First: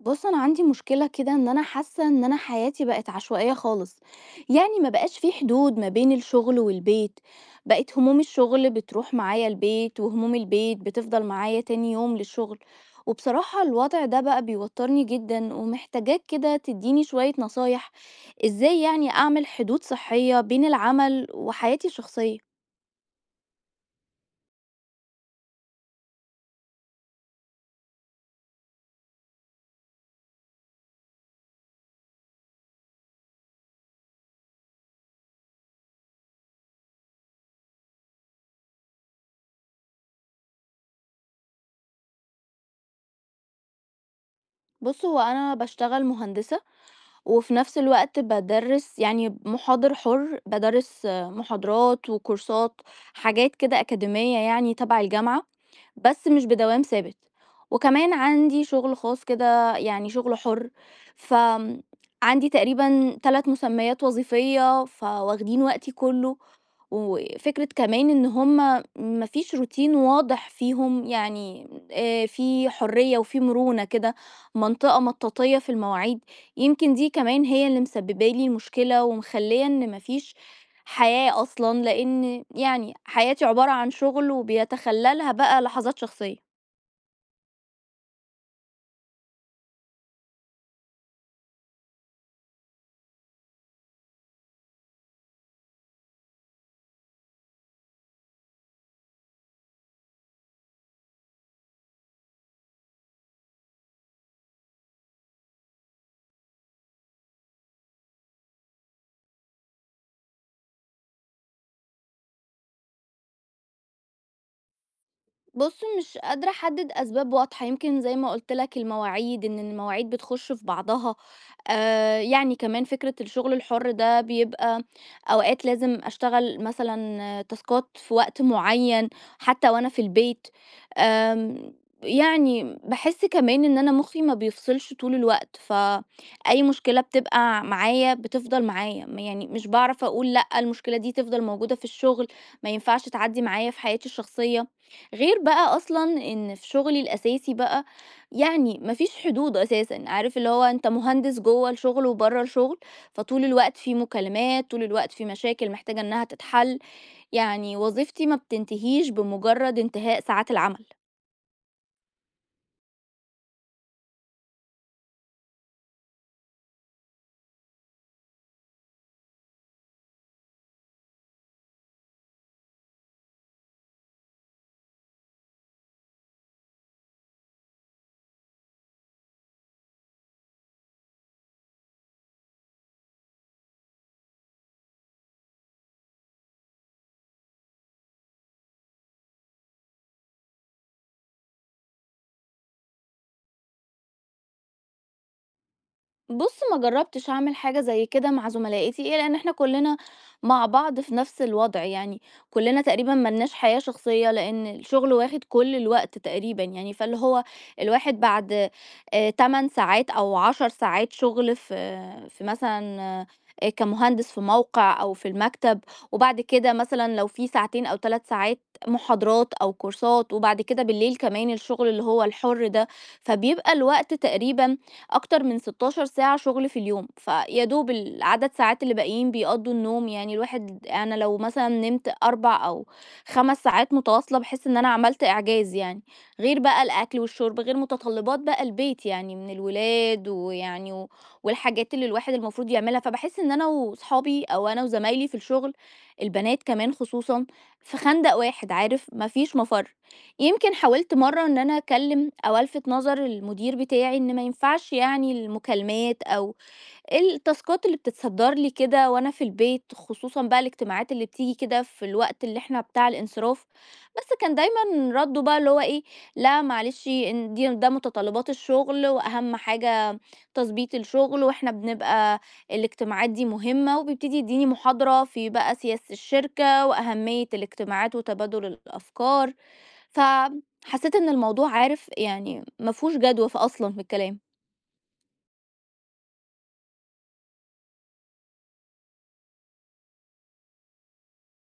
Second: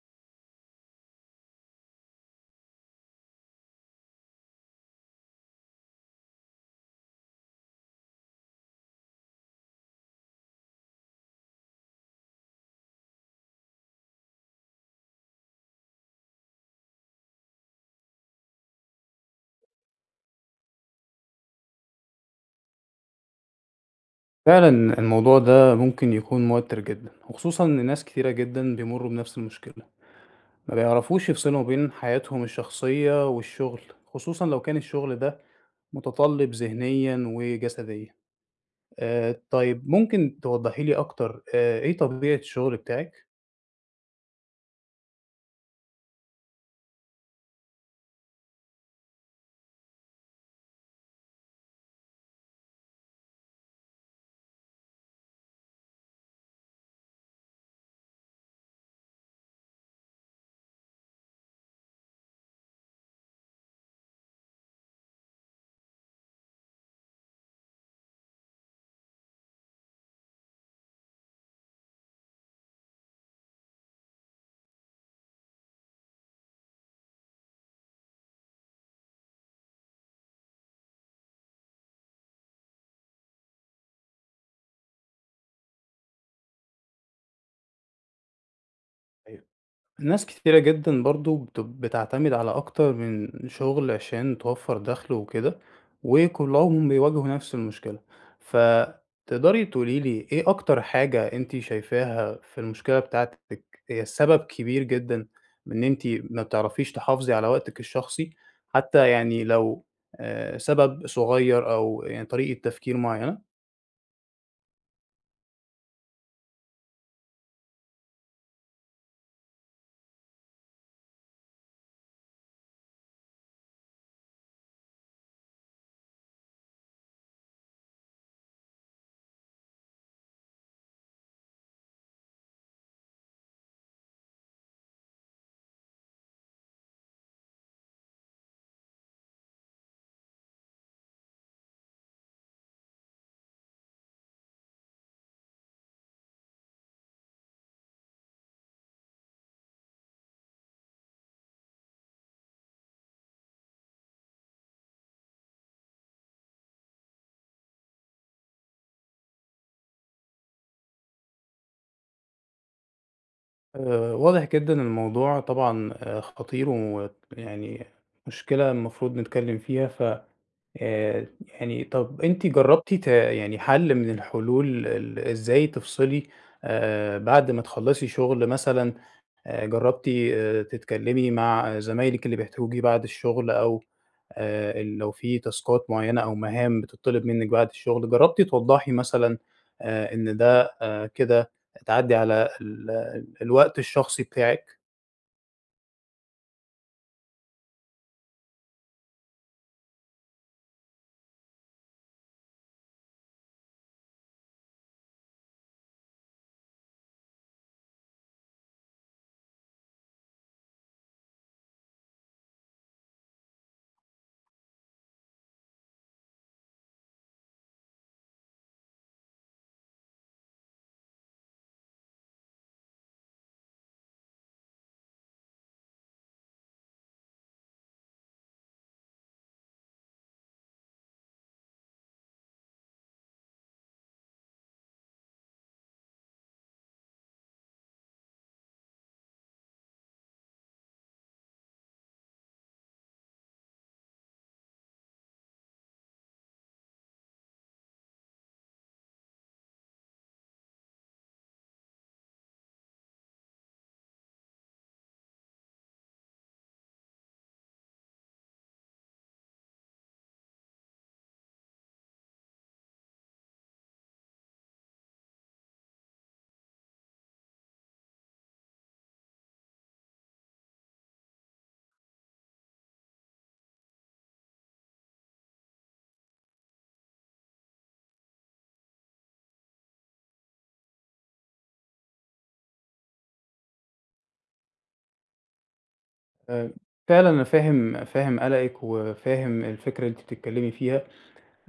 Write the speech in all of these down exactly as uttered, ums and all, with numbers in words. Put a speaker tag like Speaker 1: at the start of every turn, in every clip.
Speaker 1: بُص، أنا عندي مشكلة كده إن أنا حاسة إن أنا حياتي بقت عشوائية خالص، يعني ما بقاش في حدود ما بين الشغل والبيت، بقت هموم الشغل بتروح معايا البيت، وهموم البيت بتفضل معايا تاني يوم للشغل، وبصراحة الوضع ده بقى بيوترني جدًا، ومحتاجاك كده تديني شوية نصايح إزاي يعني أعمل حدود صحية بين العمل وحياتي الشخصية.
Speaker 2: فعلًا الموضوع ده ممكن يكون موتِّر جدًا، وخصوصًا إن ناس كتيرة جدًا بيمرّوا بنفس المشكلة، ما بيعرفوش يفصلوا بين حياتهم الشخصية والشغل، خصوصًا لو كان الشغل ده متطلِّب ذهنيًا وجسديًا. آآ طيب، ممكن توضّحي لي أكتر، آآ إيه طبيعة الشغل بتاعِك؟
Speaker 1: بُص، هو أنا باشتغل مهندسة وفي نفس الوقت بادرّس يعني محاضر حُر، بادرّس محاضرات وكورسات، حاجات كده أكاديمية يعني تبع الجامعة، بس مش بدوام ثابت. وكمان عندي شغل خاص كده يعني شغل حُر، فآمم عندي تقريبًا ثلاث مسميات وظيفية، فواخدين وقتي كُلّه، وفكرة كمان إن هم ما فيش روتين واضح فيهم يعني آه، في حرية وفي مرونة كده منطقة مطاطية في المواعيد، يمكن دي كمان هي اللي مسببة لي المشكلة ومخلية إن ما فيش حياة أصلا، لأن يعني حياتي عبارة عن شغل وبيتخللها بقى لحظات شخصية.
Speaker 2: ناس كتيرة جدًا برضه بت بتعتمد على أكتر من شغل عشان توفّر دخل وكده، وكلّهم بيواجهوا نفس المشكلة. فتقدري تقولي لي إيه أكتر حاجة أنتِ شايفاها في المشكلة بتاعتِك هي السبب كبير جدًا من إن أنتِ ما بتعرفيش تحافظي على وقتِك الشخصي؟ حتى يعني لو آآ سبب صغير، أو يعني طريقة تفكير معيّنة؟
Speaker 1: بُص، مش قادرة أحدد أسباب واضحة، يمكن زي ما قُلت لك المواعيد، إن المواعيد بتخش في بعضها، آآ، يعني كمان فكرة الشغل الحُر ده بيبقى أوقات لازم أشتغل مثلًا آه، تاسكات في وقت معيّن حتى وأنا في البيت، آمم، يعني باحس كمان إن أنا مُخّي ما بيفصلش طول الوقت، فأي مشكلة بتبقى معايا بتفضل معايا، م يعني مش باعرف أقول لأ، المشكلة دي تفضل موجودة في الشغل، ما ينفعش تعدّي معايا في حياتي الشخصية. غير بقى أصلًا إن في شغلي الأساسي بقى، يعني ما فيش حدود أساسًا، عارف اللي هو أنت مهندس جوّه الشغل وبرّه الشغل، فطول الوقت في مكالمات، طول الوقت في مشاكل محتاجة إنها تتحل، يعني وظيفتي ما بتنتهيش بمجرد انتهاء ساعات العمل.
Speaker 2: آآ واضح جدًا الموضوع، طبعًا آآ خطير، ويعني مشكلة المفروض نتكلّم فيها. ف آآ يعني طَب أنتِ جرّبتِ ت يعني حَل من الحلول، ال إزاي تفصلي آآ بعد ما تخلّصي شُغل مثلًا؟ آآ جرّبتِ آآ تتكلّمي مع زمايلِك اللي بيحتاجوكِ بعد الشُغل؟ أو آآ ال لو في تاسكات معيّنة أو مهام بتطلب منِّك بعد الشغل، جرّبتِ توضّحي مثلًا آآ إن ده آآ كده تعدّي على ال ال- الوقت الشخصي بتاعِك؟
Speaker 1: بُص، ما جرّبتش أعمل حاجة زي كده مع زملائتي، إيه، لإن إحنا كُلّنا مع بعض في نفس الوضع، يعني كُلّنا تقريبًا ما لناش حياة شخصية، لإن الشغل واخد كل الوقت تقريبًا يعني، فاللي هو الواحد بعد آآ تمن ساعات أو عشر ساعات شغل في في مثلًا آآ كمهندس في موقع أو في المكتب، وبعد كده مثلًا لو في ساعتين أو ثلاث ساعات محاضرات أو كورسات، وبعد كده بالليل كمان الشغل اللي هو الحُر ده، فبيبقى الوقت تقريبًا أكتر من ستاشر ساعة شغل في اليوم، فيا دوب العدد ساعات اللي باقيين بيقضّوا النوم، يعني الواحد أنا لو مثلًا نمت أربع أو خمس ساعات متواصلة باحس إن أنا عملت إعجاز يعني، غير بقى الأكل والشرب، غير متطلبات بقى البيت يعني من الولاد ويعني و والحاجات اللي الواحد المفروض يعملها، فباحس إن أنا وصحابي أو أنا وزمايلي في الشغل، البنات كمان خصوصًا، في خندق واحد عارف، ما فيش مفر. يمكن حاولت مرّة إن أنا أكلّم أو ألفت نظر المدير بتاعي إن ما ينفعش يعني المكالمات أو التاسكات اللي بتتصدّر لي كده وأنا في البيت، خصوصًا بقى الاجتماعات اللي بتيجي كده في الوقت اللي إحنا بتاع الانصراف، بس كان دايمًا رَدُّه بقى اللي هو إيه، "لأ معلش، إن دي ده متطلبات الشغل وأهم حاجة تضبيط الشغل، وإحنا بنبقى الاجتماعات دي مهمة." وبيبتدي يدّيني محاضرة في بقى سياسة الشركة وأهمية الاجتماعات وتبادل الأفكار. فحسيت إن الموضوع عارف يعني ما فيهوش جدوى ف أصلًا في الكلام.
Speaker 2: آآ فعلًا أنا فاهم فاهم قلقِك، وفاهم الفكرة اللي أنتِ بتتكلّمي فيها.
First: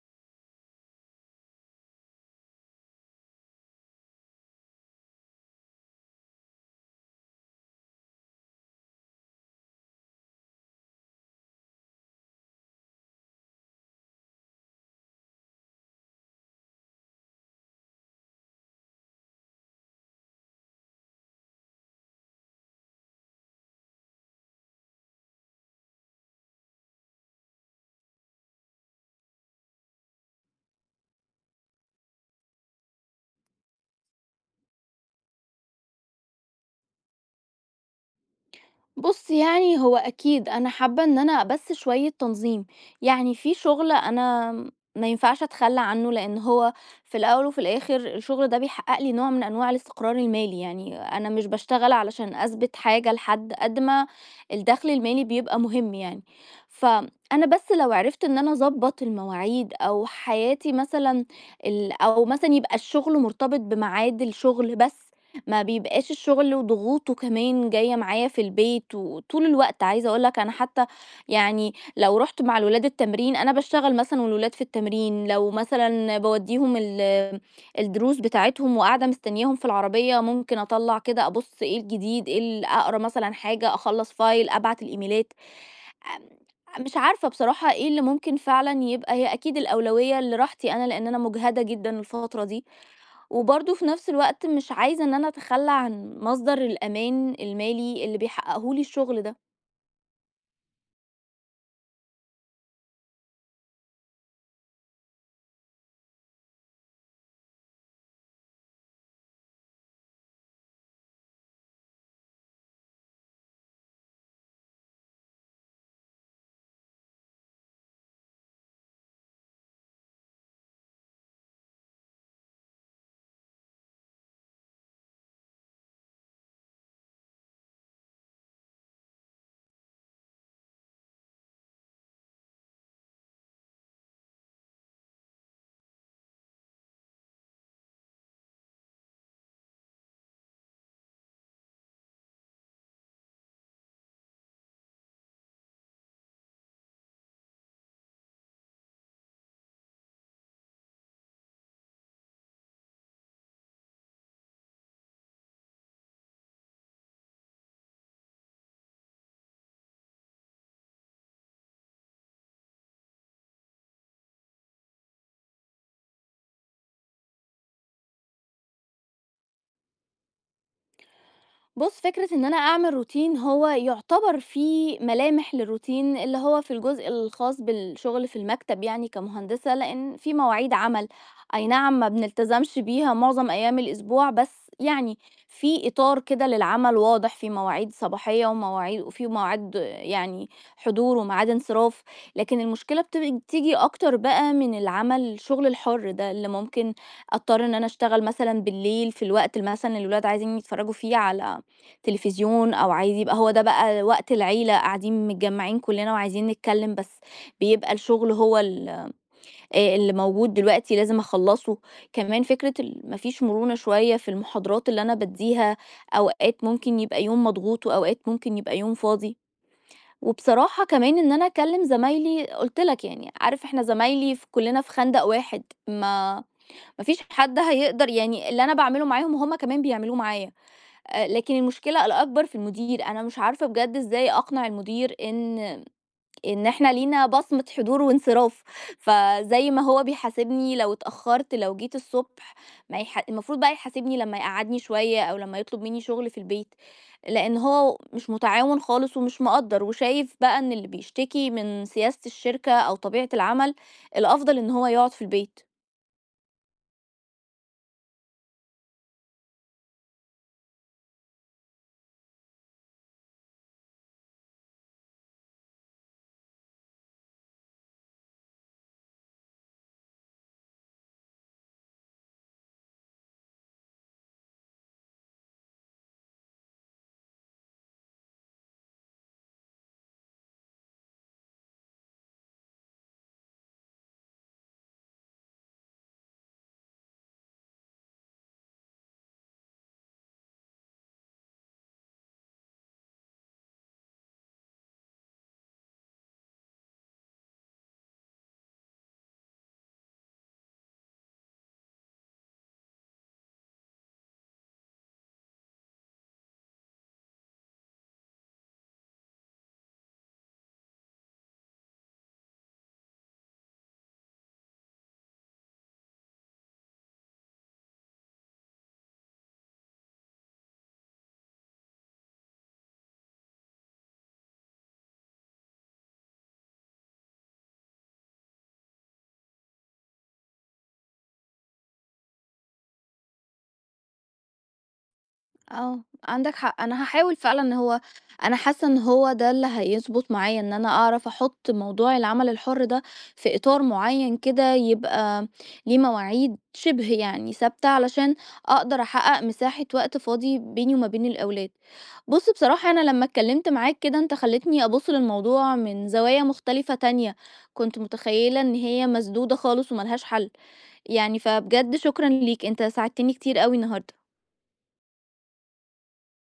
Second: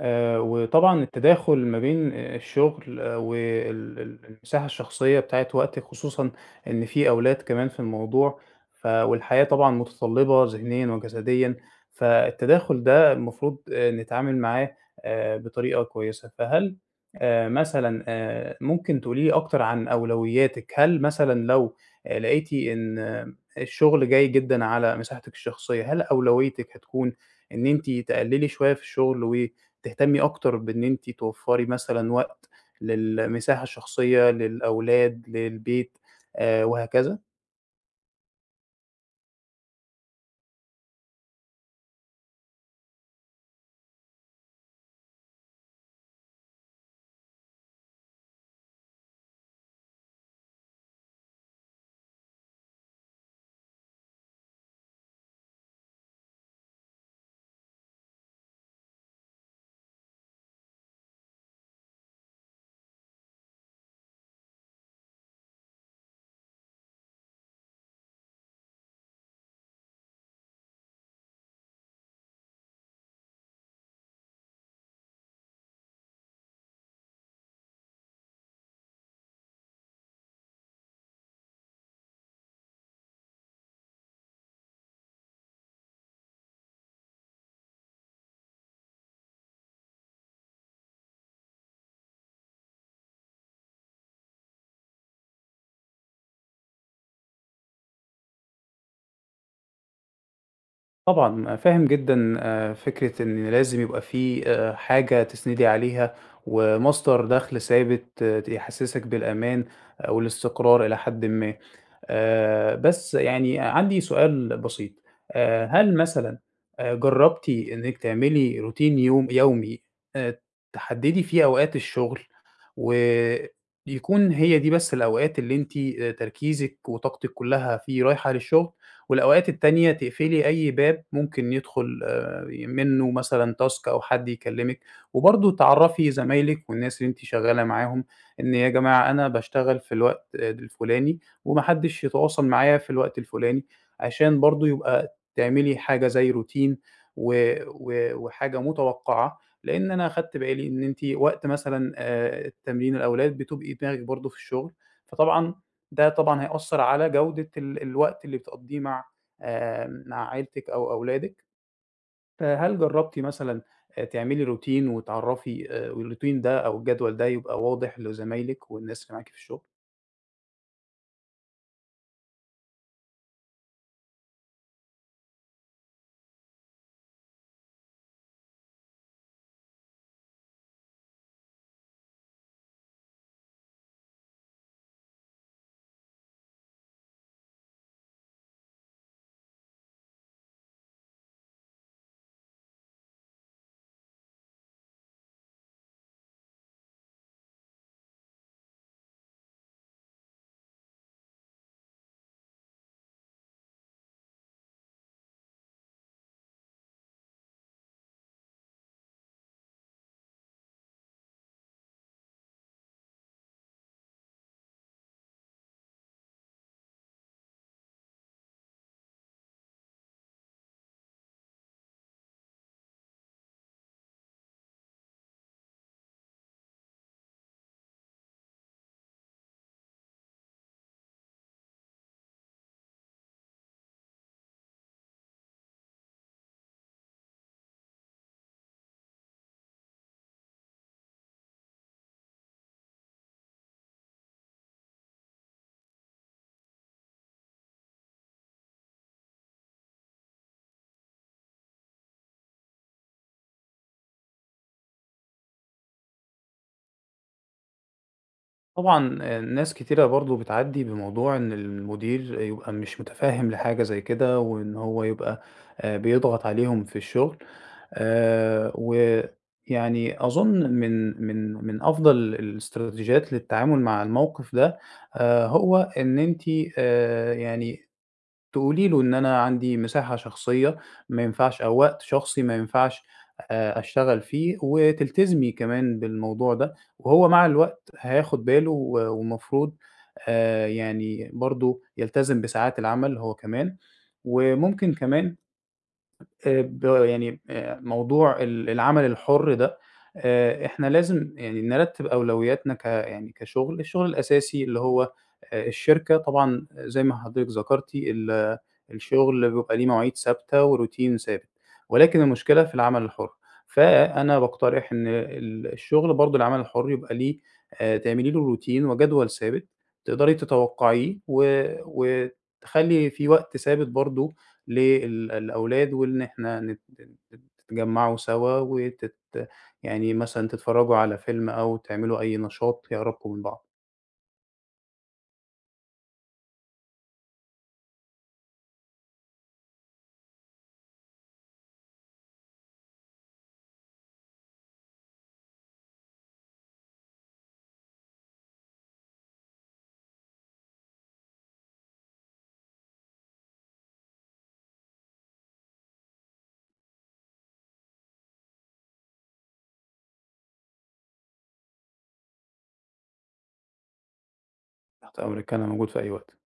Speaker 2: آآ وطبعًا التداخل ما بين آآ الشغل وال ال المساحة الشخصية بتاعة وقتِك، خصوصًا إن في أولاد كمان في الموضوع، ف والحياة طبعًا متطلِّبة ذهنيًا وجسديًا. فالتداخل ده المفروض آآ نتعامل معاه آآ بطريقة كويسة. فهل آآ مثلًا آآ ممكن تقولي لي أكتر عن أولوياتِك؟ هل مثلًا لو آآ لقيتِ إن آه، الشغل جاي جدًا على مساحتِك الشخصية، هل أولويتِك هتكون إن أنتِ تقلِّلي شوية في الشغل و تهتمي أكتر بإن أنتِ توفّري مثلًا وقت للمساحة الشخصية، للأولاد، للبيت، آآ وهكذا؟
Speaker 1: بُص يعني هو أكيد أنا حابة إن أنا بس شوية تنظيم، يعني في شغل أنا ما ينفعش أتخلى عنه، لأن هو في الأول وفي الآخر الشغل ده بيحقق لي نوع من أنواع الاستقرار المالي، يعني أنا مش باشتغل علشان أثبت حاجة لحد، قد ما الدخل المالي بيبقى مهم يعني، فأنا بس لو عرفت إن أنا أضبط المواعيد أو حياتي مثلًا ال أو مثلًا يبقى الشغل مرتبط بميعاد الشغل بس. ما بيبقاش الشغل وضغوطه كمان جاية معايا في البيت وطول الوقت، عايزة اقول لك انا حتى يعني لو رحت مع الولاد التمرين انا بشتغل مثلا والولاد في التمرين، لو مثلا بوديهم ال- الدروس بتاعتهم وقاعدة مستنياهم في العربية ممكن اطلع كده ابص ايه الجديد، ايه ال- اقرا مثلا حاجة، اخلص فايل، ابعت الايميلات. مش عارفة بصراحة ايه اللي ممكن فعلا، يبقى هي اكيد الاولوية لراحتي انا، لان انا مجهدة جدا الفترة دي، وبرضه في نفس الوقت مش عايزة إن أنا أتخلّى عن مصدر الأمان المالي اللي بيحققه لي الشغل ده.
Speaker 2: طبعًا فاهم جدًا آآ فكرة إن لازم يبقى في آآ حاجة تسندي عليها، ومصدر دَخْل ثابت ت يحسّسك بالأمان آآ والاستقرار إلى حدٍ ما. آآ، بس يعني عندي سؤال بسيط. آآ، هل مثلًا آآ، جرّبتِ إنِّك تعملي روتين يوم يومي، آآ، تحدّدي فيه أوقات الشغل، ويكون هي دي بس الأوقات اللي أنتِ آآ، تركيزِك وطاقتِك كلّها فيه رايحة للشغل، والأوقات التانية تقفلي أي باب ممكن يدخل آآ، منّه مثلًا task أو حد يكلّمِك؟ وبرضه تعرّفي زمايلِك والناس اللي أنتِ شغّالة معاهم إن يا جماعة، أنا باشتغل في الوقت آه، الفلاني، وما حدش يتواصل معايا في الوقت الفلاني، عشان برضه يبقى تعملي حاجة زي روتين و و وحاجة متوقعة. لإن أنا أخدت بالي إن أنتِ وقت مثلًا آآ تمرين الأولاد بتبقي دماغِك برضه في الشغل، فطبعًا ده طبعًا هيأثّر على جودة ال الوقت اللي بتقضّيه مع آآ مع عيلتِك أو أولادِك. فهل جرّبتِ مثلًا آآ تعملي روتين وتعرّفي آآ والروتين ده أو الجدول ده يبقى واضح لزمايلِك والناس اللي معاكِ في الشغل؟
Speaker 1: بُص، فكرة إن أنا أعمل روتين، هو يُعتبر فيه ملامح للروتين اللي هو في الجزء الخاص بالشغل في المكتب يعني كمهندسة، لإن في مواعيد عمل، أي نعم ما بنلتزمش بيها معظم أيام الأسبوع، بس يعني في إطار كده للعمل واضح، في مواعيد صباحية ومواعيد، وفي مواعيد يعني حضور وميعاد انصراف، لكن المشكلة بت بتيجي أكتر بقى من العمل الشغل الحُر ده، اللي ممكن أضطر إن أنا أشتغل مثلًا بالليل في الوقت مثلًا اللي مثلا الولاد عايزين يتفرّجوا فيه على تليفزيون، أو عايز يبقى هو ده بقى وقت العيلة قاعدين متجمعين كلنا وعايزين نتكلم، بس بيبقى الشغل هو ال- آه، اللي موجود دلوقتي لازم أخلصه. كمان فكرة ال- مفيش مرونة شوية في المحاضرات اللي أنا بديها، أوقات ممكن يبقى يوم مضغوط وأوقات ممكن يبقى يوم فاضي. وبصراحة كمان إن أنا أكلم زمايلي قلت لك يعني عارف إحنا زمايلي في كلنا في خندق واحد، ما مفيش حد هيقدر يعني، اللي أنا بعمله معاهم هما كمان بيعملوه معايا. آآ، لكن المشكلة الأكبر في المدير، أنا مش عارفة بجد إزاي أقنع المدير إن إن إحنا لينا بصمة حضور وانصراف، فزي ما هو بيحاسبني لو اتأخرت، لو جيت الصبح، ما يح المفروض بقى يحاسبني لمّا يقعّدني شوية أو لمّا يطلب مني شغل في البيت، لإن هو مش متعاون خالص ومش مقدّر، وشايف بقى إن اللي بيشتكي من سياسة الشركة أو طبيعة العمل، الأفضل إن هو يقعد في البيت.
Speaker 2: طبعًا آآ ناس كتيرة برضه بتعدّي بموضوع إن المدير يبقى مش متفهّم لحاجة زي كده، وإن هو يبقى آآ بيضغط عليهم في الشغل. آآ ويعني أظن من من من أفضل الاستراتيجيات للتعامل مع الموقف ده، آآ هو إن أنتِ آآ يعني تقولي له إن أنا عندي مساحة شخصية ما ينفعش، أو وقت شخصي ما ينفعش آآ أشتغل فيه، وتلتزمي كمان بالموضوع ده. وهو مع الوقت هياخد باله، و والمفروض آآ يعني برضه يلتزم بساعات العمل هو كمان. وممكن كمان آآ ب يعني آآ موضوع ال العمل الحُر ده، آآ إحنا لازم يعني نرتّب أولوياتنا ك يعني كشُغل. الشُغل الأساسي اللي هو آآ الشركة، طبعًا زي ما حضرتِك ذكرتِ، ال الشُغل بيبقى ليه مواعيد ثابتة وروتين ثابت، ولكن المشكلة في العمل الحُر. فأنا باقترح إن ال الشُغل برضه، العمل الحُر، يبقى ليه آآ تعملي له روتين وجدول ثابت تقدري تتوقعيه، و وتخلّي في وقت ثابت برضه لل الأولاد، وإن إحنا نت نت تتجمعوا سوا وتت يعني مثلًا تتفرجوا على فيلم، أو تعملوا أي نشاط يقربكم من بعض.
Speaker 1: آه، عندك حق. أنا هاحاول فعلًا، هو أنا حاسة إن هو ده اللي هيضبط معايا، إن أنا أعرف أحُط موضوع العمل الحُر ده في إطار معيّن كده، يبقى ليه مواعيد شِبه يعني ثابتة علشان أقدر أحقق مساحة وقت فاضي بيني وما بين الأولاد. بُص، بصراحة أنا لمّا اتكلّمت معاك كده أنت خلّيتني أبُص للموضوع من زوايا مختلفة تانية، كنت متخيّلة إن هي مسدودة خالص وما لهاش حَل، يعني فبجد شكرًا ليك، أنت ساعدتني كتير أوي النهارده.
Speaker 2: تحت أمرِك، أنا موجود في أي وقت.